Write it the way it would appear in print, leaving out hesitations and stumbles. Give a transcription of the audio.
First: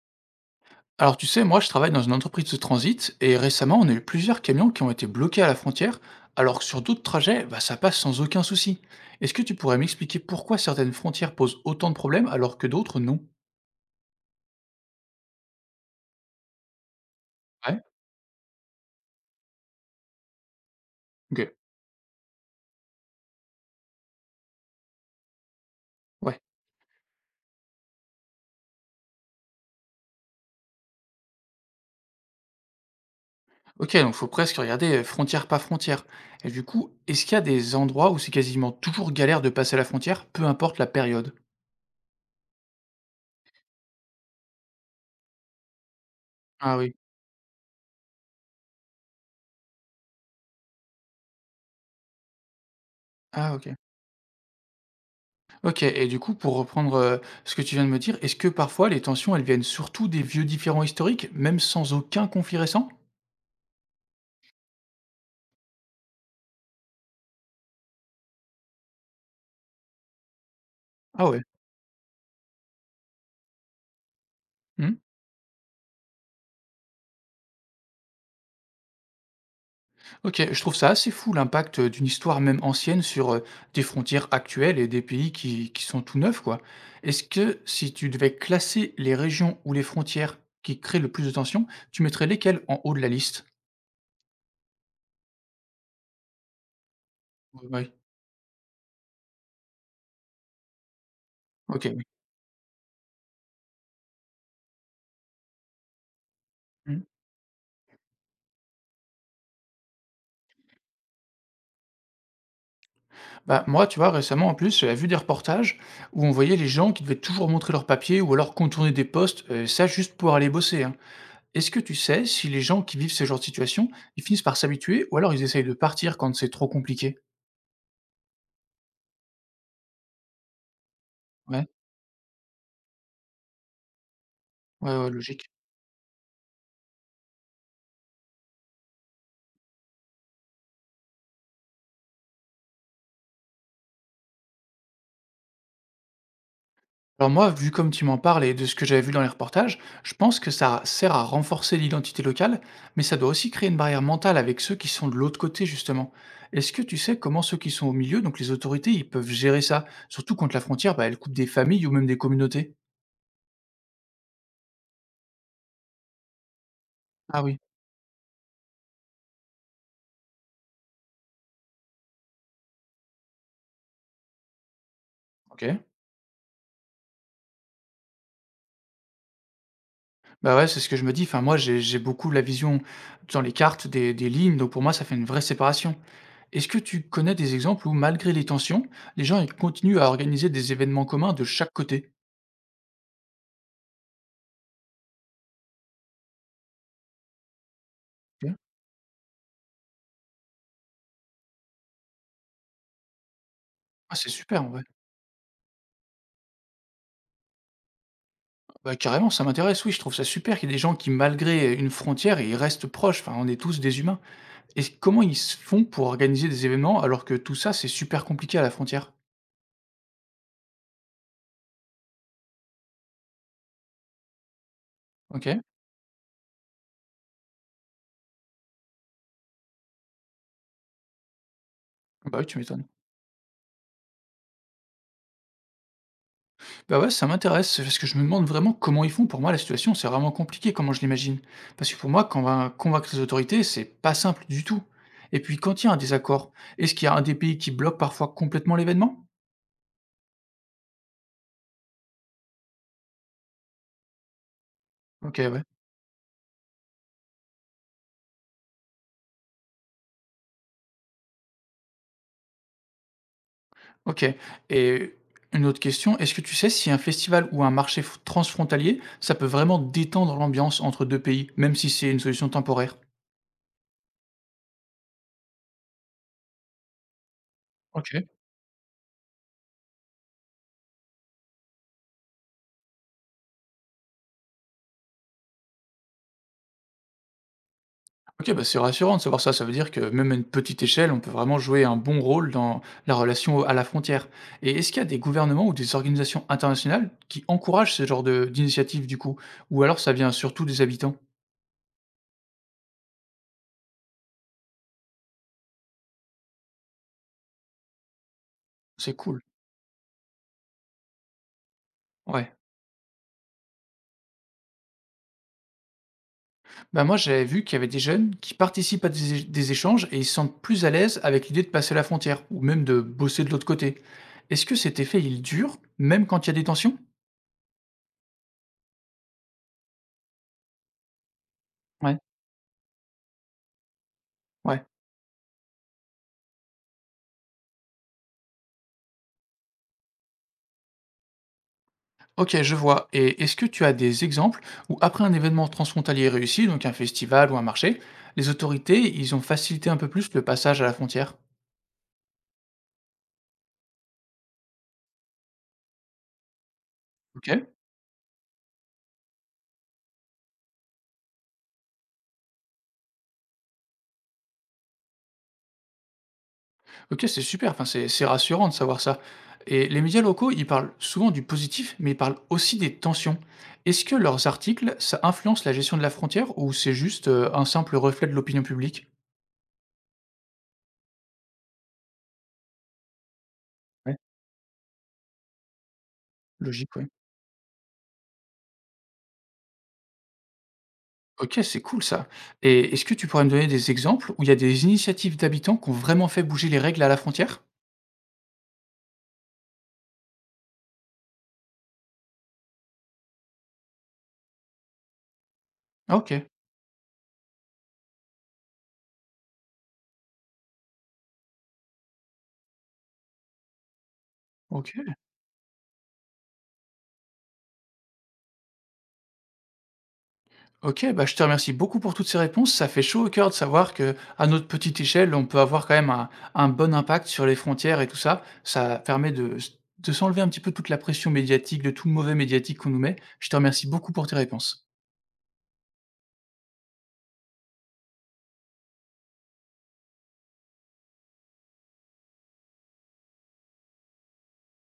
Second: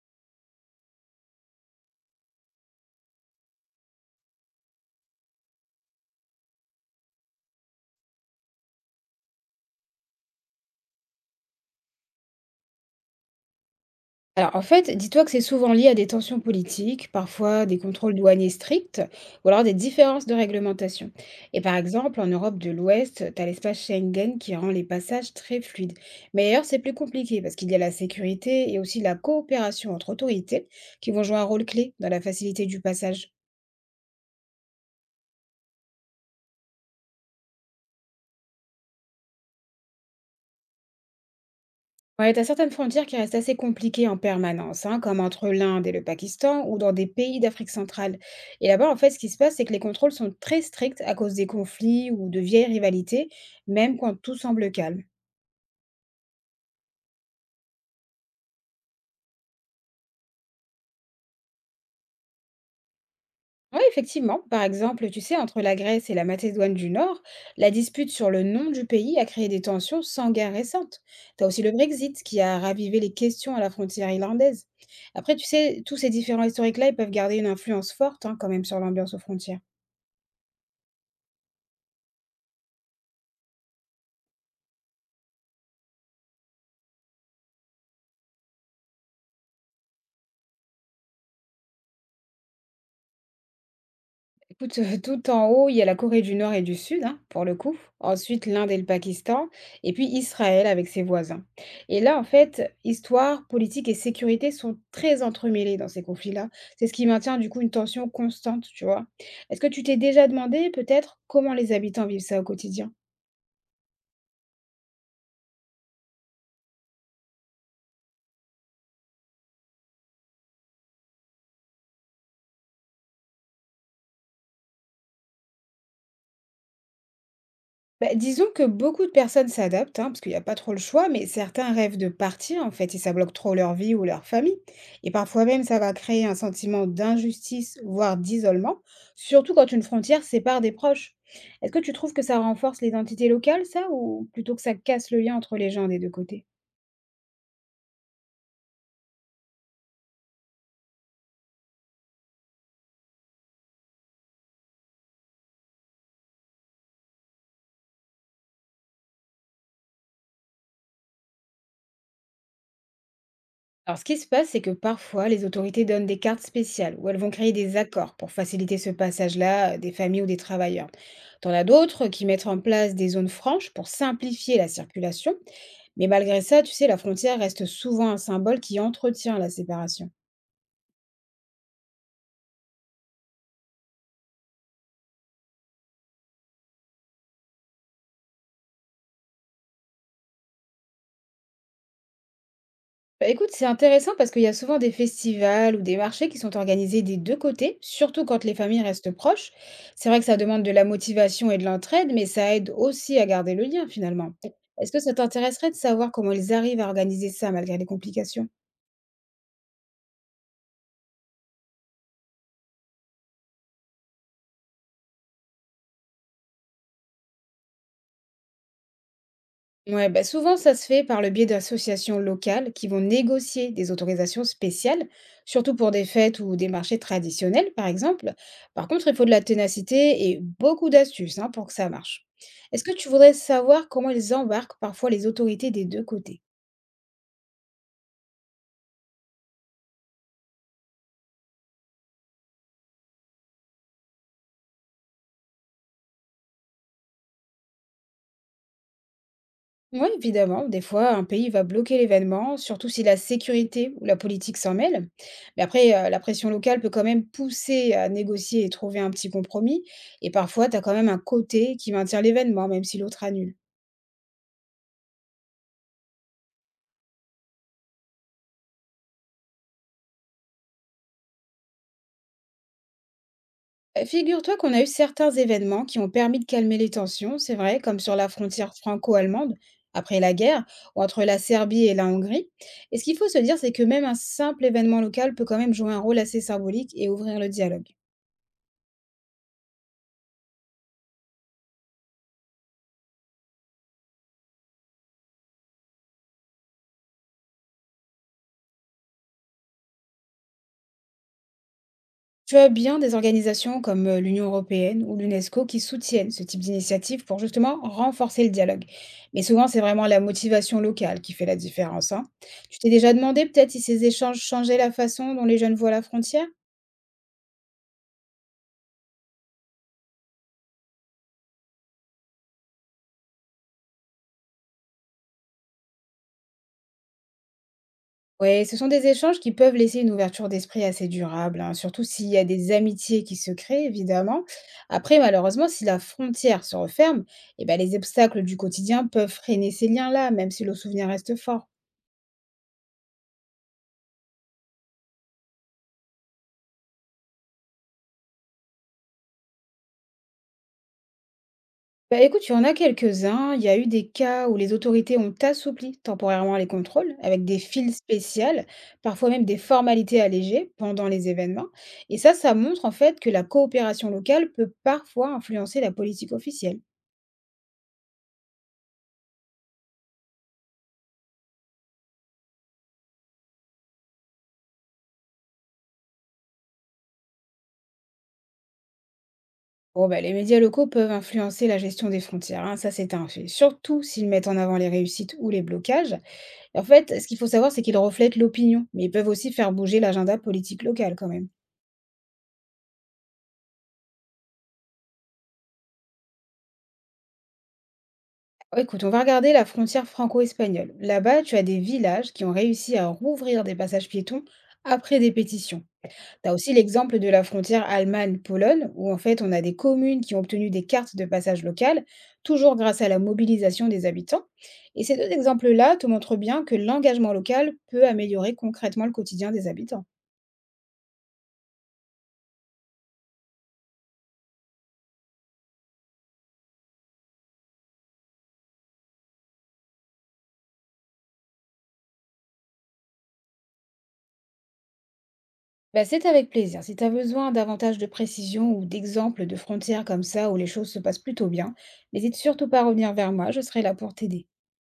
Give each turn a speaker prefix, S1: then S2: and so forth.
S1: Alors tu sais, moi je travaille dans une entreprise de transit et récemment on a eu plusieurs camions qui ont été bloqués à la frontière, alors que sur d'autres trajets, bah, ça passe sans aucun souci. Est-ce que tu pourrais m'expliquer pourquoi certaines frontières posent autant de problèmes alors que d'autres non?
S2: Alors, en fait, dis-toi que c'est souvent lié à des tensions politiques, parfois des
S1: Ouais,
S2: contrôles douaniers stricts, ou alors des différences de réglementation.
S1: ok.
S2: Et par exemple, en Europe de l'Ouest, tu as l'espace Schengen qui rend les passages très fluides.
S1: Ouais.
S2: Mais ailleurs, c'est plus compliqué parce qu'il y a la sécurité et aussi la coopération entre autorités qui vont jouer un rôle clé dans la facilité du passage.
S1: Ok, donc faut presque regarder frontière par frontière. Et du coup, est-ce qu'il y a des endroits où c'est quasiment toujours galère de passer la frontière, peu importe la période?
S2: Ouais, t'as certaines frontières qui restent assez compliquées en permanence, hein, comme entre l'Inde et le Pakistan ou
S1: Ah
S2: dans
S1: oui.
S2: des pays d'Afrique centrale. Et là-bas, en fait, ce qui se passe, c'est que les contrôles sont très stricts à cause des conflits ou de vieilles rivalités,
S1: Ah ok.
S2: même quand tout semble calme.
S1: OK et du coup, pour reprendre, ce que tu viens de me dire, est-ce que parfois les tensions, elles viennent surtout des vieux différends historiques, même sans aucun conflit récent?
S2: Oui, effectivement. Par exemple, tu sais, entre la Grèce et la Macédoine du Nord, la dispute sur le nom du pays a créé des tensions sans guerre récente.
S1: Ah ouais.
S2: T'as aussi le Brexit qui a ravivé les questions à la frontière irlandaise.
S1: Mmh.
S2: Après, tu sais, tous ces différents historiques-là, ils peuvent garder une influence forte, hein, quand même, sur l'ambiance aux frontières.
S1: OK, je trouve ça assez fou l'impact, d'une histoire même ancienne sur, des frontières actuelles et des pays qui sont tout neufs, quoi. Est-ce que si tu devais classer les régions ou les frontières qui créent le plus de tensions, tu mettrais lesquelles en haut de la liste?
S2: Écoute, tout en haut, il y a la Corée du Nord et du Sud, hein, pour le coup.
S1: Oui.
S2: Ensuite, l'Inde et le Pakistan et puis Israël avec ses voisins,
S1: OK,
S2: et
S1: oui.
S2: là, en fait, histoire, politique et sécurité sont très entremêlés dans ces conflits-là. C'est ce
S1: Mmh.
S2: qui maintient, du coup, une tension constante, tu vois? Est-ce que tu t'es déjà demandé, peut-être, comment les habitants vivent ça au quotidien?
S1: Bah, moi, tu vois, récemment, en plus, j'avais vu des reportages où on voyait les gens qui devaient toujours montrer leurs papiers ou alors contourner des postes, ça juste pour aller bosser, hein. Est-ce que tu sais si les gens qui vivent ce genre de situation, ils finissent par s'habituer ou alors ils essayent de partir quand c'est trop compliqué?
S2: Bah, disons que beaucoup de personnes s'adaptent, hein, parce qu'il n'y a pas trop le choix, mais
S1: Ouais,
S2: certains rêvent de partir, en fait, et ça bloque trop leur vie ou leur famille.
S1: ouais, ouais,
S2: Et parfois
S1: logique.
S2: même, ça va créer un sentiment d'injustice, voire d'isolement, surtout quand une frontière sépare des proches. Est-ce que tu trouves que ça renforce l'identité locale, ça, ou plutôt que ça casse le lien entre les gens des deux côtés?
S1: Alors moi, vu comme tu m'en parles et de ce que j'avais vu dans les reportages, je pense que ça sert à renforcer l'identité locale, mais ça doit aussi créer une barrière mentale avec ceux qui sont de l'autre côté, justement. Est-ce que tu sais comment ceux qui sont au milieu, donc les autorités, ils peuvent gérer ça? Surtout quand la frontière, bah, elle coupe des familles ou même des communautés.
S2: Alors, ce qui se passe, c'est que parfois, les autorités donnent des cartes spéciales ou elles vont
S1: Ah
S2: créer
S1: oui.
S2: des accords pour faciliter ce passage-là des familles ou des travailleurs. T'en as d'autres qui mettent en place des zones franches pour simplifier la circulation.
S1: Ok.
S2: Mais malgré ça, tu sais, la frontière reste souvent un symbole qui entretient la séparation.
S1: Bah ouais, c'est ce que je me dis. Enfin, moi, j'ai beaucoup la vision dans les cartes des lignes, donc pour moi, ça fait une vraie séparation. Est-ce que tu connais des exemples où, malgré les tensions, les gens ils continuent à organiser des événements communs de chaque côté?
S2: Bah, écoute, c'est intéressant parce qu'il y a souvent des festivals ou des marchés qui sont organisés des deux côtés, surtout quand
S1: Ok.
S2: les familles restent proches. C'est vrai que ça demande de la motivation et de l'entraide, mais ça aide aussi à garder le lien
S1: Ah,
S2: finalement.
S1: c'est super, ouais.
S2: Est-ce que ça t'intéresserait de savoir comment ils arrivent à organiser ça malgré les complications?
S1: Bah, carrément, ça m'intéresse, oui, je trouve ça super qu'il y ait des gens qui, malgré une frontière, ils restent proches, enfin, on est tous des humains. Et comment ils se font pour organiser des événements alors que tout ça, c'est super compliqué à la frontière?
S2: Ouais, bah souvent, ça se fait par le biais d'associations locales qui vont négocier des autorisations spéciales,
S1: OK.
S2: surtout pour des fêtes ou des marchés traditionnels, par exemple. Par contre, il faut de la ténacité et beaucoup d'astuces, hein, pour que ça marche.
S1: Bah, oui, tu
S2: Est-ce
S1: m'étonnes.
S2: que tu voudrais savoir comment ils embarquent parfois les autorités des deux côtés?
S1: Bah, ouais, ça m'intéresse parce que je me demande vraiment comment ils font. Pour moi, la situation, c'est vraiment compliqué comment je l'imagine. Parce que pour moi, quand on va convaincre les autorités, c'est pas simple du tout. Et puis, quand il y a un désaccord, est-ce qu'il y a un des pays qui bloque parfois complètement l'événement?
S2: Oui, évidemment, des fois, un pays va bloquer l'événement, surtout si la sécurité ou la politique s'en mêle.
S1: OK,
S2: Mais
S1: ouais.
S2: après, la pression locale peut quand même pousser à négocier et trouver un petit compromis. Et parfois, tu as quand même un côté qui maintient l'événement, même si l'autre annule.
S1: OK et une autre question, est-ce que tu sais si un festival ou un marché f transfrontalier, ça peut vraiment détendre l'ambiance entre 2 pays, même si c'est une solution temporaire?
S2: Figure-toi qu'on a eu certains événements qui ont permis de calmer les tensions, c'est vrai, comme sur la
S1: OK.
S2: frontière franco-allemande après la guerre, ou entre la Serbie et la Hongrie. Et ce qu'il faut se dire, c'est que même un simple événement local peut quand même jouer un rôle assez symbolique et ouvrir le dialogue.
S1: OK, bah, c'est rassurant de savoir ça, ça veut dire que même à une petite échelle, on peut vraiment jouer un bon rôle dans la relation au- à la frontière et est-ce qu'il y a des gouvernements ou des organisations internationales qui encouragent ce genre de d'initiative du coup? Ou alors ça vient surtout des habitants?
S2: Tu as bien des organisations comme l'Union européenne ou l'UNESCO qui soutiennent ce type d'initiative pour justement renforcer le dialogue.
S1: C'est
S2: Mais
S1: cool,
S2: souvent, c'est vraiment la motivation locale qui fait la différence, hein.
S1: ouais.
S2: Tu t'es déjà demandé peut-être si ces échanges changeaient la façon dont les jeunes voient la frontière?
S1: Bah, moi, j'avais vu qu'il y avait des jeunes qui participent à des échanges et ils se sentent plus à l'aise avec l'idée de passer la frontière ou même de bosser de l'autre côté. Est-ce que cet effet, il dure même quand il y a des tensions?
S2: Oui, ce sont des échanges qui peuvent laisser une ouverture d'esprit assez durable, hein, surtout
S1: Ouais.
S2: s'il y a des amitiés qui se créent, évidemment.
S1: Ouais.
S2: Après, malheureusement, si la frontière se referme, eh ben, les obstacles du quotidien peuvent freiner ces liens-là, même si le souvenir reste fort.
S1: Ok, je vois. Et est-ce que tu as des exemples où après un événement transfrontalier réussi, donc un festival ou un marché, les autorités, ils ont facilité un peu plus le passage à la frontière?
S2: Bah écoute, il y en a quelques-uns. Il y a eu des cas où les autorités ont assoupli temporairement les contrôles avec des
S1: Ok.
S2: files spéciales, parfois même des formalités allégées pendant les événements. Et ça montre en fait que la coopération locale peut parfois influencer la politique officielle.
S1: OK, c'est super, enfin, c'est rassurant de savoir ça et les médias locaux, ils parlent souvent du positif, mais ils parlent aussi des tensions. Est-ce que leurs articles, ça influence la gestion de la frontière ou c'est juste, un simple reflet de l'opinion publique?
S2: Bon, bah, les médias locaux peuvent influencer la gestion des frontières, hein, ça c'est un fait, surtout
S1: Ouais,
S2: s'ils mettent en avant les réussites ou les blocages. Et en
S1: logique, ouais.
S2: fait, ce qu'il faut savoir, c'est qu'ils reflètent l'opinion, mais ils peuvent aussi faire bouger l'agenda politique local quand même.
S1: OK, c'est cool ça et est-ce que tu pourrais me donner des exemples où il y a des initiatives d'habitants qui ont vraiment fait bouger les règles à la frontière?
S2: Écoute, on va regarder la frontière franco-espagnole. Là-bas, tu as des villages qui ont réussi à rouvrir des passages piétons après des pétitions.
S1: Ah OK,
S2: Tu as aussi l'exemple de la frontière Allemagne-Pologne, où en fait on a des communes qui ont obtenu des cartes de passage locales, toujours grâce à la mobilisation des habitants.
S1: OK.
S2: Et ces deux exemples-là te montrent bien que l'engagement local peut améliorer concrètement le quotidien des habitants.
S1: OK, bah, je te remercie beaucoup pour toutes ces réponses. Ça fait chaud au cœur de savoir que à notre petite échelle, on peut avoir quand même un bon impact sur les frontières et tout ça. Ça permet de s'enlever un petit peu toute la pression médiatique, de tout le mauvais médiatique qu'on nous met. Je te remercie beaucoup pour tes réponses.
S2: Bah, c'est avec plaisir. Si tu as besoin davantage de précisions ou d'exemples de frontières comme ça où les choses se passent plutôt bien, n'hésite surtout pas à revenir vers moi, je serai là pour t'aider.